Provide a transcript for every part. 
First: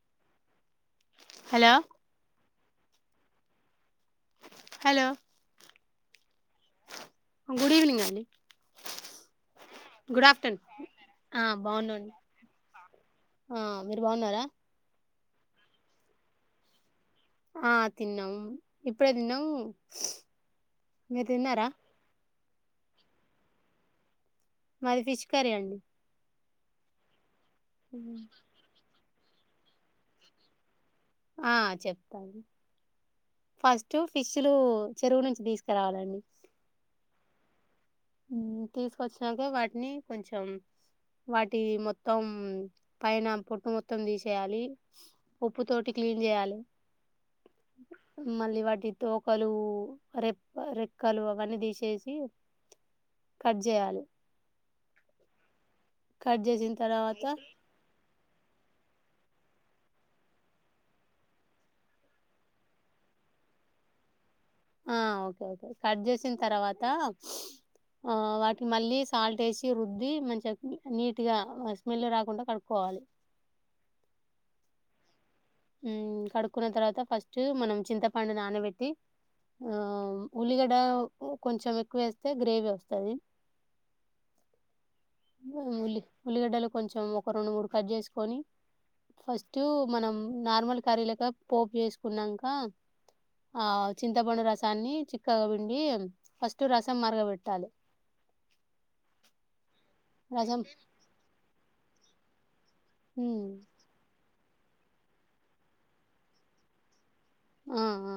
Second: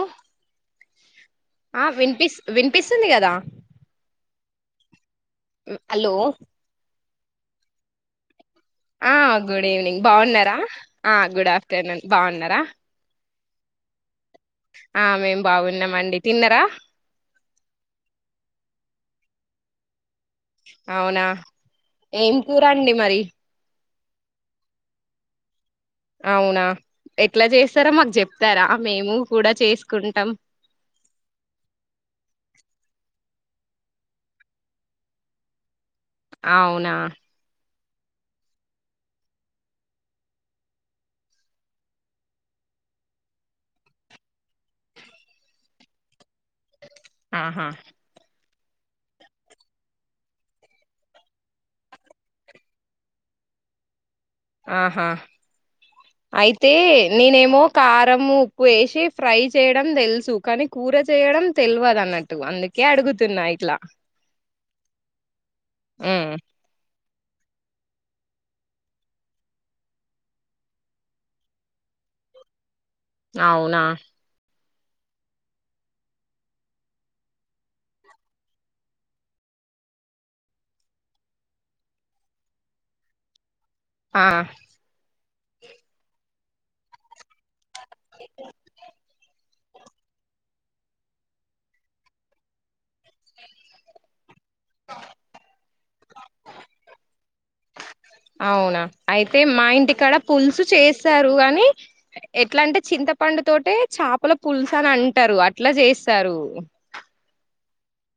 అ hello ఆ వినిపిస్ వినిపిస్తుంది కదా హలో హలో గుడ్ ఈవెనింగ్ అండి ఆ గుడ్ ఈవినింగ్ గుడ్ బావున్నారా ఆఫ్టర్నూన్ ఆ గుడ్ ఆఫ్టర్నూన్ బావున్నారా ఆ మీరు బావున్నారా ఆ మేం బాగున్నామండి తిన్నరా ఆ తిన్నాం ఇప్పుడే తిన్నాము అవునా మీరు తిన్నారా ఏం కూరండి మరి మాది ఫిష్ కర్రీ అండి అవునా ఎ ఎట్లా చేస్తారో మాకు చెప్తారా మేము కూడా చేసుకుంటాం ఆ చెప్తాను ఫస్ట్ ఫిష్లు చెరువు నుంచి తీసుకు అవునా తీసుకొచ్చినాక వాటిని కొంచెం వాటి మొత్తం పైన పొట్టు మొత్తం తీసేయాలి ఉప్పు తోటి క్లీన్ చేయాలి ఆహా మళ్ళి వాటి తోకలు రెక్క రెక్కలు అవన్నీ తీసేసి కట్ చేయాలి ఆహా కట్ అయితే చేసిన తర్వాత నేనేమో కారము వేశి ఫ్రై చేయడం దెల్సు కని కూర చేయడం తెల్వదు అన్నట్టు అందుకే అడుగుతున్న ఇట్ల ఆ ఓకే ఒకే కట్ చేసిన్ తర్వాత ఆ వాటిని మళ్ళీ సాల్ట్ వేసి రుద్ది కొంచెం మంచిగ నీట్ గా అ స్మెల్ రాకుండా కడుక్కోవాలి ఔనా కడుక్కున్న తర్వాత ఫస్ట్ మనం చింతపండు నానబెట్టి ఆ, ఉల్లిగడ్డా కొంచెం ఎక్కువేస్తే గ్రేవీ ఒస్తది ఆ ఉ ఉల్లి ఉల్లిగడ్డలు కొంచం ఒక రెండు, మూడు కట్ జేస్కోని ఫస్ టు మనం నార్మల్ కర్రీలెక్క పోప్ చేస్కున్నంక ఆ చింతపండరస్ సాన్ని చిక్కగా పిండి ఫస్ట్ రసం మర్గబెట్టాలి పుల్సు చేస్తారు గని ఎట్లాంటే చింతపండు ఉమ్ తోటె చాపల పుల్స అని అంటరు అట్లా చేస్తరు ఆ అ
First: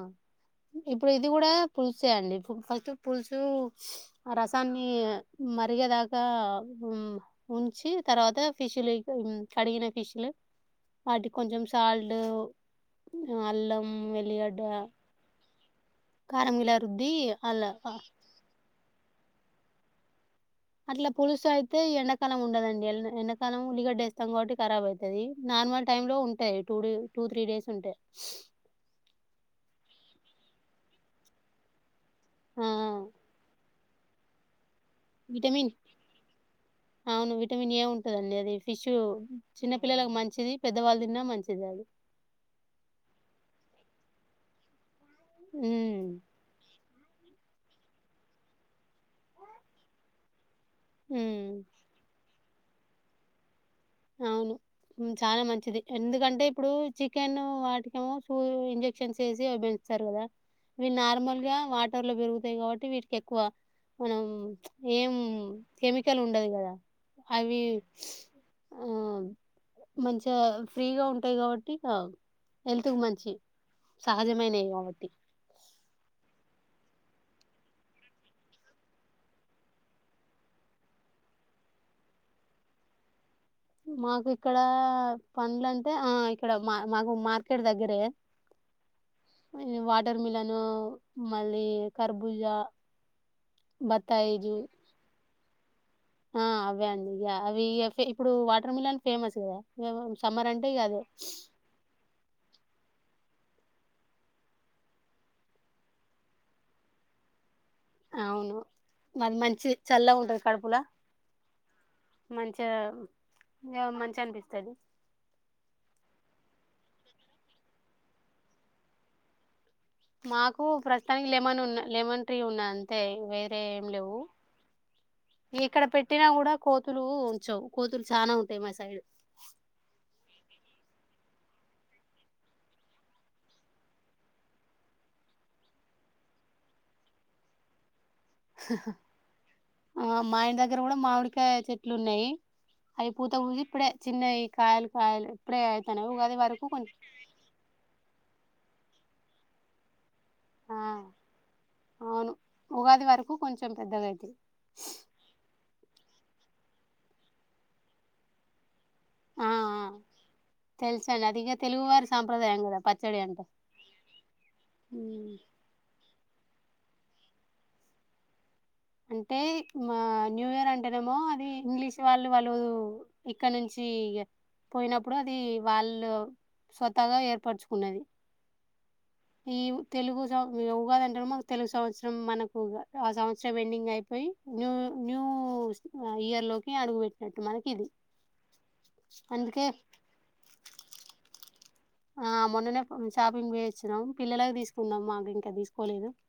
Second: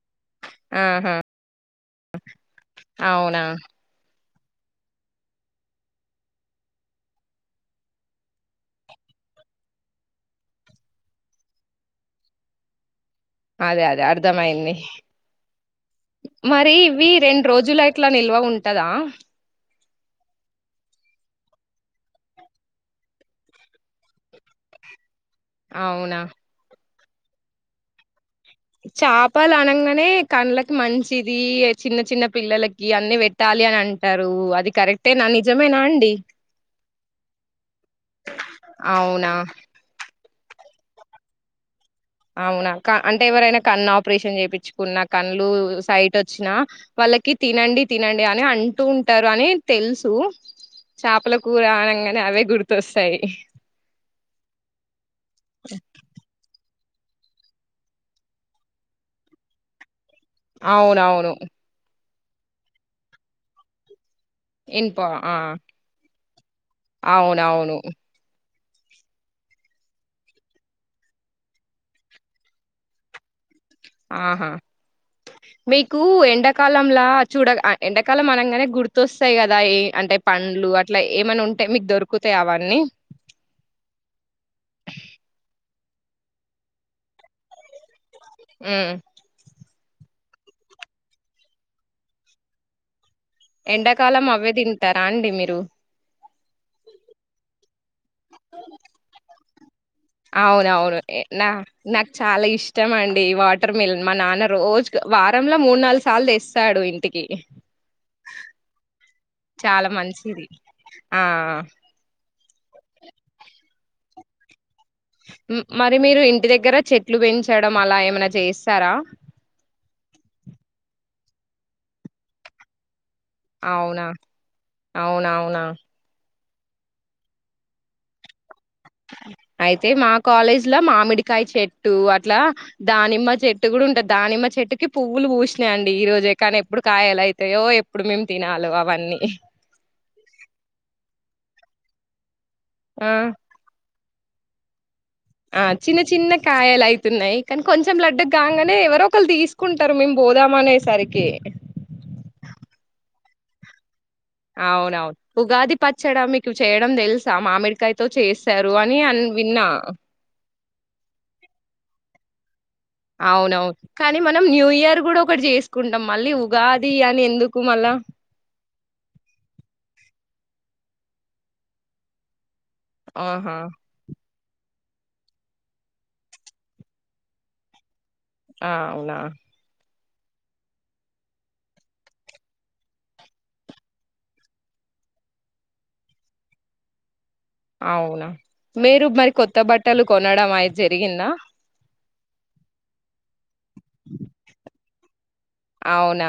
ఇప్పుడు ఇది గుడా పుల్సే అండి ఫస్ట్ పుల్సూ అవునా ఆ రసాన్ని మరిగేదాకా ఉమ్ ఉంచి తర్వత ఫిశ్లిక కడిగిన ఫిష్ల వాటి కొంచం సాల్టు అ అల్లం వెల్లిగడ్డ ర్థమైంది కారం మరీ ఇలా ఇవ్వి రుద్ది అలా రెండ్రోజుల ఇట్ల నిల్వ ఉంటదా అట్లా పుల్సైతె ఎండకాలం ఉండదండి ఎండాకాలం ఉలిగడ్డ ఎత్తం కాబట్టి కరాబ్ ఐత తది నార్మల్ టైమ్ లో అవునా ఉంటాయ్ two day two, three days ఉంటె చాపలనంగనే కండ్లకి మంచిది చిన్న చిన్న ఆ పిల్లలకి అన్నీ వెట్టాలి అని అన్ టరు అది కరెక్టేనా విటమిన్ నిజమేనా అండి ఔను విటమిన్ ఏ ఉంటుందండి అది ఫిష్ అవునా చిన్న పిల్లలకు మం చిది పెద్దవాళ్ దిన్నా మంచిదది ఔనా క అంటే ఎవరైనా కన్నాప్రిరేషన్ చేపిచ్చుకున్నా కండ్లు సైట్ హ్మ్. ఒచ్చినా వాళ్ళకి తినండి తినండి అని అంటూ ఉంటారు అని తెల్సు హ్మ్. చాపల కూర అనంగనె అవే గుర్తొస్తయ్ అవును చాలా మంచిది ఎందుకంటే ఇప్పుడు చికెన్ వాటిక ఏమో చూ ఇంజెక్షన్స్ వేసి పెంచుస్తారు కదా ఇ అవునవును నార్మల్ గా వాటి లో పెరుగుతాయి కాబట్టి వీటికి ఎక్కువ ఇనప ఆ కెమికల్ ఉండదు అవును అవును ఆ మంచిగా ఫ్రీగా ఉంటాయి కాబట్టి ఆ హెల్త్కి మంచియి ఆహా సహజమైనయి కాబట్టి. బకు ఎండకాల లా చూడ ఎండకాల మనంగానే గుర్తొస్తాయి కదా ఏ అంటే పండ్లు అట్లా ఏమన్నా ఉంటే మీకు దొరుకుతాయి అవన్నీ మాకు ఇక్కడ పండ్ల అంటే ఆ ఇక్కడ మా మాకు మార్కెట్ దగ్గరే మ్ ఇ వాటర్ మిలనూ మళ్ళీ కర్బూజ ఎండాకాలం అవే తింటారా అండి మీరు ఆ! అవే అండి. యాహ్! అవి ఎఫె ఇప్పుడు వాటర్ మిలన్ ఫేమస్ గదా! ఏమో సమ్మర్ అంటే ఇగ అవునవును అదే. నా నాక్ చాలా ఇష్ ఇష్టమండి వాటర్ మిలన్ మా నాన్న రోజు వారంలో మూడ్ నాలుగుసార్లు తెస్తాడు ఇంటికి అవును అది మంచిది చాలా చల్లగుంటది మంచిది కడుపులో ఆ మంచిగ ఆ మంచిఅనిపిస్తది మరి మీరు ఇంటి దగ్గర చెట్లు పెంచడం అలా ఏమైనా చేస్తారా? మాకు ప్రస్తుతానికి లెమన్ ఉన్నా లెమన్ ట్రీ ఉన్నాదంతే వేరే ఏం అవునా లేవు అవునవునా ఇక్కడ పెట్టినా కూడా కోతులు ఉంచవు కోతులు చానా ఉ అయితే మా కాలేజ్ లో మామిడి కాయ చెట్టు అట్లా దానిమ్మ చెట్టు కూడా ఉంటది దానిమ్మ చెట్టుకి పువ్వులు పూసినాయండి ఈ రోజే కానీ ఎప్పుడు కాయలు అయ్ తయో ఎప్ ఎప్పుడు మేము తినాలో అవన్నీ వంకాయ చెట్లు ఉన్నాయి అయి ఆ పూత పూసి ఇప్పుడే చిన్నయి కాయలు కాయలు ఇప్పుడే ఆ చిన్న అయితన్నయి. చిన్న ఉగాది వరకు కాయలు కొంచెం అయితున్నయి కానీ కొంచెం లడ్డు కాంగనే ఎవరో కలు తీసుకుంటరు మేము పోదామనే ఆ! సరికి అవును. ఉగాది వరకు కొంచెం పెద్దగై అవునవును ఉగాది పచ్చడా మీకు చేయడం తెలుసా మామిడికాయతో చేస్తారు అ ఆ ఆ తెలుసండి అదిగా తెలుగు వారీ సంప్రదాయం గదా అవునవును కానీ మనం న్యూ ఇయర్ కూడా ఉమ్. ఒకటి చేసుకుంటాం మళ్ళీ ఉగాది అని ఎందుకు మళ్ళ అంటే న్యూ ఇయర్ అంటేనేమో అది ఇంగ్లీష్ వాళ్ళు వాళ్ళ ఉ ఇక్కడ ఆహా నుంచి చేయ్ పోయినప్పుడు అది వాళ్ళు స్వతగా ఏర్పరచుకున్నది. ఆ అవునా ఈ తెలుగు సం ఉగాదంటేనెమో తెలుగు సంవత్సరం మనకు ఉగాది. ఆ సంవత్సరం. ఎండింగ్ అయిపోయి న్యూ న్యూ ఇయర్ లోకి అడుగుపెట్ అవునా మీరు మరి కొత్త అందుకే బట్టలు కొనడం అది జరిగిందా! ఆ మొన్ననే షాపింగ్ పొయొచ్చినాం పిల్లలకి తీసుకు పున్నమాగింగ్ అవునా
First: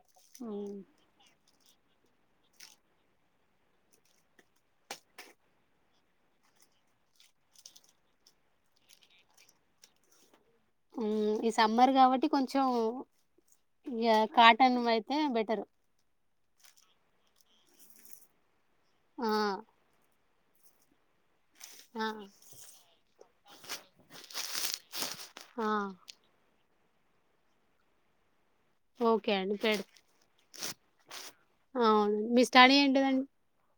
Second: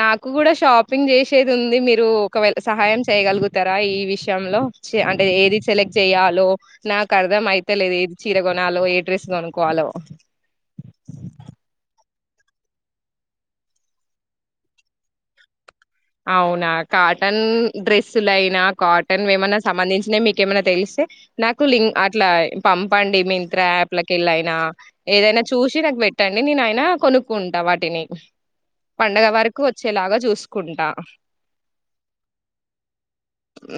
నాకు కూడా ఉమ్. షాపింగ్ చేసేది ఉంది మీరు ఒకవేళ సహాయం చేయగలుగుతారా. ఈ విషయంలో అంటే ఏది సెలెక్ట్ చేయాలో నాకు అర్థం అయిత లేదు. ఏది చీర కొనాలో, ఏ డ్రెస్ కొనుక్కో వాలో. ఊ ఈ సమ్మర్ కాబట్టి కొంచెం ఇగ కాటన్ అయితే బెటరు అవునా కాటన్ డ్రెస్సులయినా కాటన్ ఆ! వి ఏమైనా సంబంధించిన మీకు కేమనా తెలిస్తే నాకు లింక్ ఆ! అట్లా పంపండి. మీంత్రా యాప్లకు వె ళ్ళైనా ఏదైనా ఆ! చూసి నాకు పెట్టండి. నేనయినా కొనుక్కుంటా వాటిని పండగ ఓకే అండి. వరకు పెడ్ వచ్చేలాగా చూసుకుంటా అవును మీ స్టడీ ఏంటిదండి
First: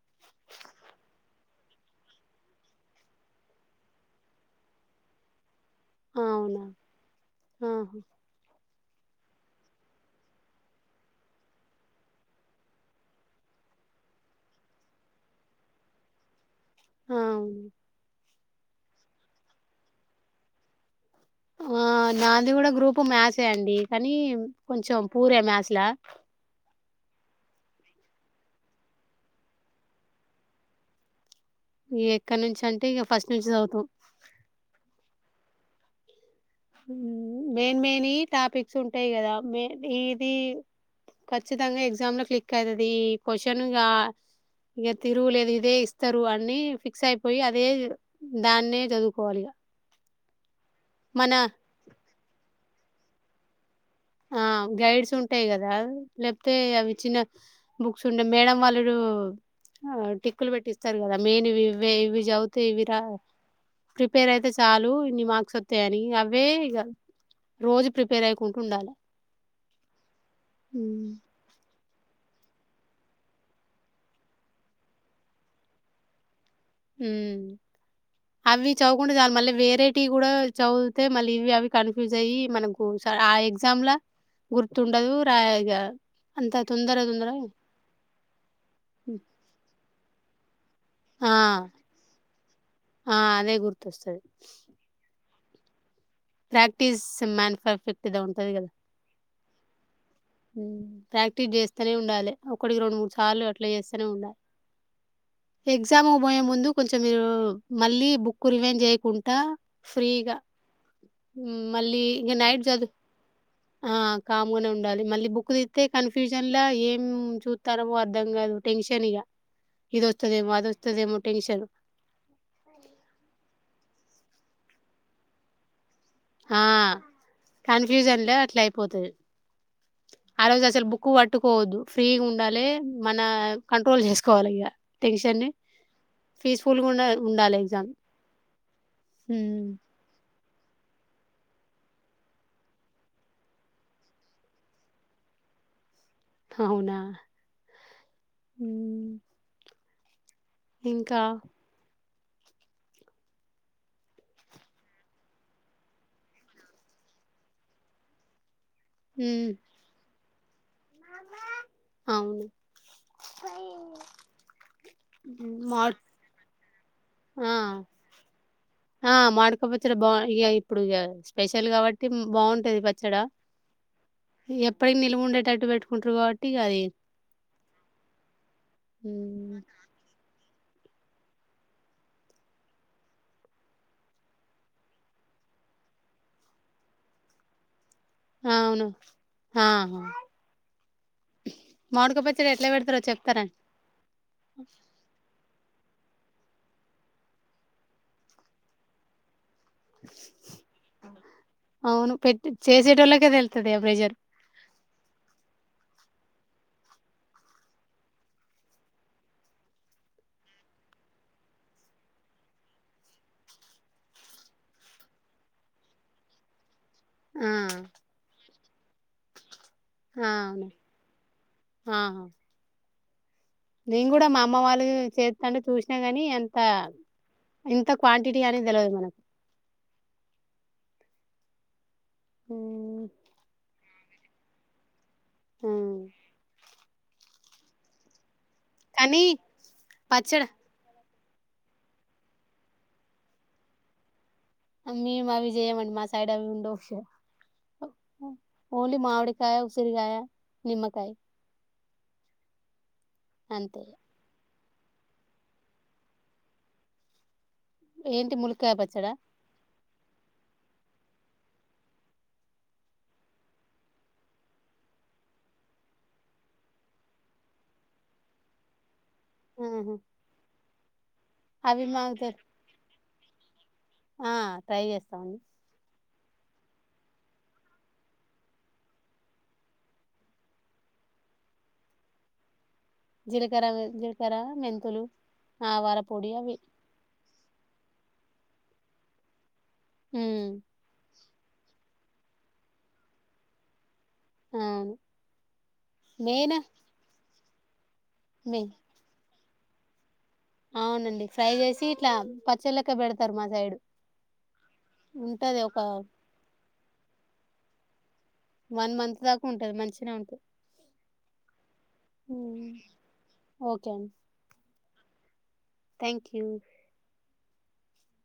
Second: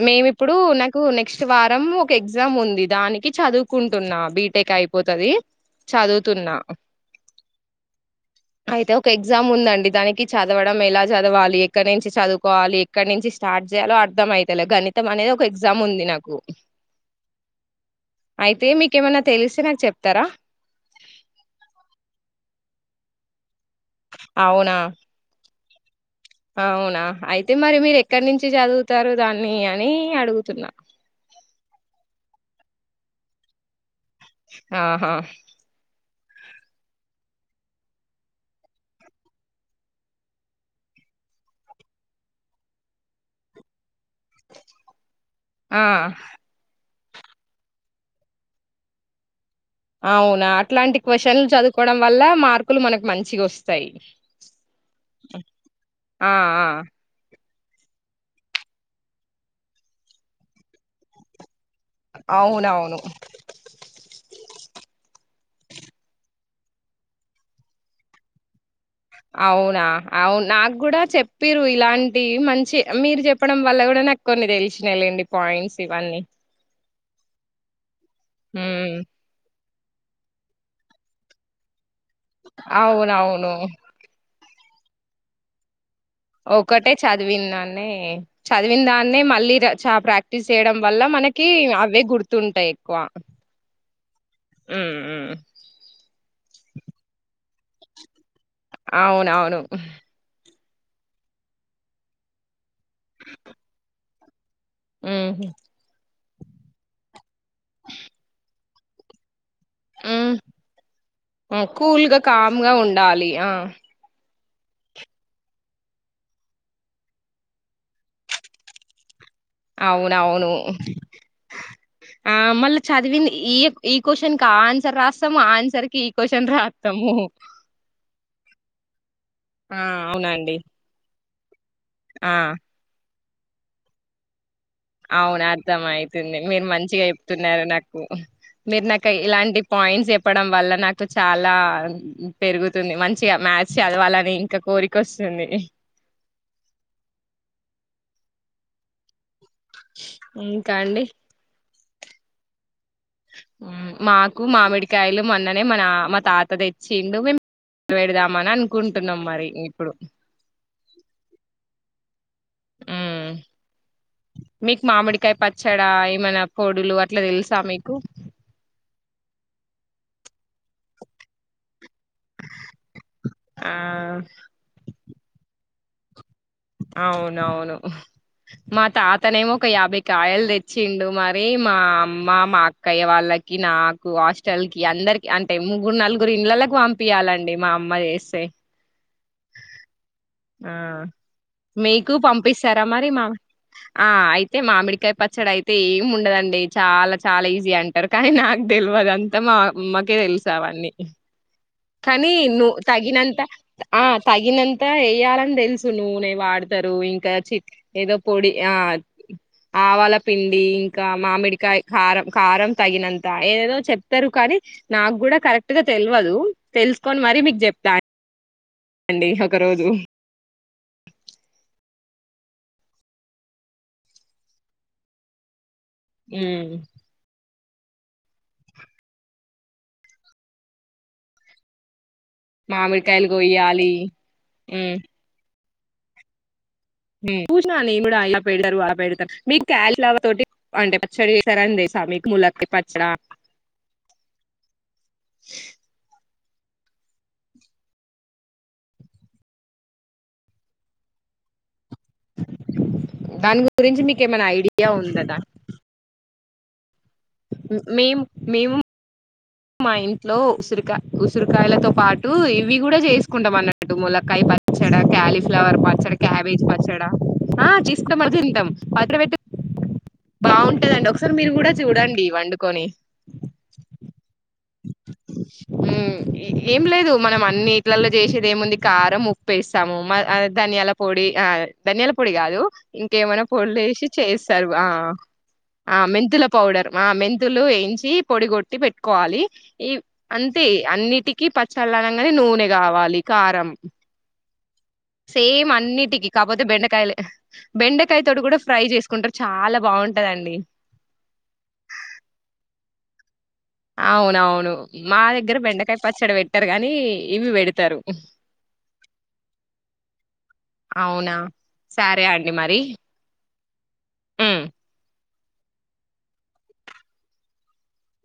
మేమిప్పుడు నాకు నెక్స్ట్ వారం ఒక ఎగ్జామ్ ఉంది. దానికి చదువుకుంటున్నా బీటెక్ అయిపోతది. చదువుతున్నా అవునా ఆహా అయితే ఒక ఎగ్జామ్ ఉందండి. దానికి చదవడం ఎలా చదవాలి. ఇక్క నుంచి చదువుకోవాలి. ఎక్కడ నుంచి స్టార్ట్ చేయాలో అర్థం అవుతలే. గణితం అనేది ఒక ఎగ్జామ్ ఉంది నాకు. ఆ అయితే మీకేమన్నా తెలిస్తే నాకు చెప్తారా ఆ నాది కూడా గ్రూప్ మ్యాచే అండి కానీ అవునా కొంచెం పూర మాథ్స్ లా అవునా అయితే మరి మీరు ఎక్కడి నుంచి చదువుతారు దాన్ని అని అడుగుతున్నా. ఈ ఎక్కడి నుంచి అంటే ఇక ఫస్ట్ నుంచి చదువుతా ఆహా మెయిన్ మెయిన్ టాపిక్స్ ఉంటాయి కదా. మ ఇది ఖచ్చితంగా ఎగ్జామ్ లో క్లిక్ అవయితది. ఈ క్వశ్చన్గా ఇక తిరు లేదు ఇదే ఆ ఇస్తరు అన్ని ఫి ఫిక్స్ అయిపోయి అదే దాన్నే చదువుకోవాలిగ. అవునా ఇట్లాంటి క్వశ్చన్లు చదువుకోవడం వల్ల మార్క్ మనక్ మంచిగా వస్త ఆ గైడ్స్ ఉంటాయి గదా ఆ లేకపోతే అవి చిన్న బుక్స్ ఉండే మేడం వాళ్ళు టిక్కులు పెట్టిస్తారు గదా మేన్వి యే ఇవి ఆ జావ్తే ఇవి అవునవును రా ప్రిపేరైతే తాలు ఇన్ని మార్క్స్ వత్తయని అవే ఇగా రోజు ప్రిపేర్ అయికుంటూ ఉండాలి అవునా అవును నాకు కూడా చెప్పిరు ఇలాంట్ కీ మంచి మీరు చెప్పడం వల్ల కూడా నాకు కొన్ని తెేలిసినాయ్ లేండి పాయింట్స్ ఇవన్నీ హుమ్ అవి ఉమ్ చౌకుంటే చాలు మళ్ళి వేర్ టివి కూడా చదువుతే మల్లి అవి ఇవి కన్ నువ్ జేయ్యి మనకు సార్ ఆ అవునవును ఎగ్జామ్ లా గుర్తుండదు రాయగా ఒకటే చదివినానే చదివిన దాన్నే హ్మ్. మళ్ళీ రా చా ప్రాక్ చేయడం వల్ల ఆ! మనకి అవే గుర్తుంటాయి ఎక్కువ ఆ! అదే గుర్తొస్తది. హ్మ్ మ్ ప్రాక్టీస్ మ్యాన్ పర్ఫెక్ట్ ఇదా ఉం అవునవును హ్మ్ ప్రాక్టీస్ చేస్తునే ఉండాలి. ఒకటికి రెండు మూడు సార్లు అట్లా చేస్తనే ఉండాలి. ఉమ్ ఎగ్జాము పోయే ముందు కొంచెం మీరు మళ్ళీ బుక్ రివైండ్ చేయ్కుంటా ఉమ్ ఉ మళ్ళీ కూల్గా కామ్గా ఉండాలి ఆ కామగానే ఉన్ ఉండాలి మళ్ళీ బుక్ తీత్తే కన్ఫ్యూజన్ లా ఏం చూత్తారెమో అర్ధం కాదు టెన్షన్ ఇగా అవునవును టెన్షన్. ఆ మళ్ళీ చదివింది ఈ ఈ క్వశ్చన్ ఆన్సర్ రాస్తాము ఆన్సర్ కి క్వశ్చన్ ఆ! రాత్తము పోతది ఆ అవునండి పోవద్దు ఫ్రీగ్ ఆ ఉండాలె మన కంట్రోల్ చేసుకోవాలిగ అవును అర్థమైతింది మీరు ఉండ మంచిగా ఉండాలి చెప్తున్నారు ఎగ్జామ్. నాకు మీరు నాకు ఇలాంటి హ్మ్. పాయింట్స్ ఏప్ చెప్పడం వల్ల నాకు చాలా పెరుగుతుంది. మంచిగా మ్యాస్ చదవాలని ఇంకా కోరిక వస్తుంది. అవునా ఇంకా అండి మ్ మాకు మామిడికాయలు మొన్ననే మా నా మా తాత తెచ్చిండు మేము పెడదామనన్ కుంటున్నాం హ్మ్. మరి ఇప్పుడు అవును. హ్మ్ మీకు మామిడికాయ హ్మ్. పచ్చడా మాడ్ ఏమన్నా [unintelligible] అట్లా ఆ! తెలుసా మీకు ఆ మామిడికాయ పచ్చడి బా ఇక ఇప్పుడు ఇగ స్పెషల్ కాబట్టి తిం బావుంటాద ఈ పచ్చడా ఆ ఎప్పటికి నిల్వ ఉండేటట్టు పెట్టు [unintelligible] అవునవును మా తాత నేమో హ్మ్ ఒక యాభై కాయలు తె చ్చిండు మరి మా అమ్మ మా అక్కయ్య వాళ్ళకి నాకు హాస్టల్ కి అందరికి అంటే ముగ్గురు నలుగురు ఇండ్లళ్ళలకు పంపింయాలండి. మ అవును ఆ ఆ మీకు మామిడికాయ పచ్చడి ఎట్లా పంపిస్తారా పెడతారో మరి మా చెప్తారాండి ఆ అయితే మామిడికాయ పచ్ చ్చడి అయితే ఏం ఉండదండి చాలా చాలా ఈజీ అంటారు కానీ నాకు తెలవదు అంతా మా అమ్మకే తెల్సు అవన్నీ అవును కానీ పెట్టి నువ్ చేసేటోళ్ళకే తగినంత తెలుత్తది ఆ ప్రెషర్ తగినంత ఏయ్యాలని తెలుసు నూనె వాడతరు ఇంకా చి ఏదో పొడి ఆ ఆవాల పిండి ఇంకా మామిడికాయ కారం కారం తగినంత ఏదేదో చెప్తరు కానీ నాకు కూడా కరెక్ట్ గా తెల్వదు. తెలుసుకొని మరీ ఆ మీకు చెప్తా అండి ఒక రోజు ఆ ఆహా నేను కూడా మా అమ్మ వాళ్ళు చేస్తంటే చూసి న కాని అంత ఉమ్ ఇంత క్వాంటిటీ అనేది తెలవదు మనకు హ్మ్ మామిడికాయలు కొయాలి, హ్మ్ ఉమ్ చూసిన నేనుకూడ పెడతారు ఆ కానీ పెడతారు మీకు కాలిఫ్లవర్ తోటి పచ్చడి అంటే ఈసారి చేసార అండి సార్ ములక్కాయ్ పచ్చడా మేమ్ అవి చేయమండి మా సైడ్ అవి ఉ ఓన్లీ మామిడికాయ, ఉసిరికాయ, నిమ్మకాయ్ దాని అంతే గురించి మీకేమన్నా ఐడియా యా ఉందా [unintelligible] ఏంటి ములక్కాయ మేము పచ్చడా మా ఇంట్లో ఉసిరికా ఉసిరికాయలతో పాటు ఇవి కూడా చేసుకుంటాం అన్నట్టు ములక్కాయ పచ్చడ, కాలీఫ్లవర్ పచ్చడ, క్యాబేజ్ పచ్చడ ఆ చేస్తాం తింటాం, పచ్చడ పెట్ మ్ హు బాగుంటదండి ఒక సారి మీరు కూడా చూడండి వండుకొని ఆ ట్రై చేస్తామండి. ఉమ్ ఏం లేదు మనం అన్ని ఇట్లలో చేసేది ఏముంది కారం ఉప్పు ఎస్తాము మ ఆ ధనియాల పొడి ఆ ధనియాల పొడి కాదు ఇంకేమైనా జీలకర్ర పొళ్లు వేశి జీలకర్ర చేస్తారు. ఆ మెంతులు ఆ ఆవాల పొడి మెంతుల అవి పౌడర్ ఆ మెం ఇత్తులు వేయించి పొడిగొట్టి పెట్టుకోవాలి, ఈ ఉమ్ అంతే అన్నిటి కి పచ్చళ్లు అనంగానే నూనె కావాలి కారం అవును సేమ్ అన్నిటికి మెయిన్ కాపోతే బెండకాయలే బెండకాయ తోటీ కూడా ఫ్రై చేసుకుంటారు చా చాలా బావుంట అవును అండి ఫ్రై చేసి ఇట్లా పచ్చళ్ళక్ క పెడతారు మాది అవునవును మా దగ్గర ఒక బెండకాయ పచ్చడి వేట్టారు గానీ ఇవి పెడతరూ వన్ మంత్ దాకా ఉంటది మంచినే ఉంటది అవునా సరే హు అండి మరి ఓకే అండి ఉమ్. Thank you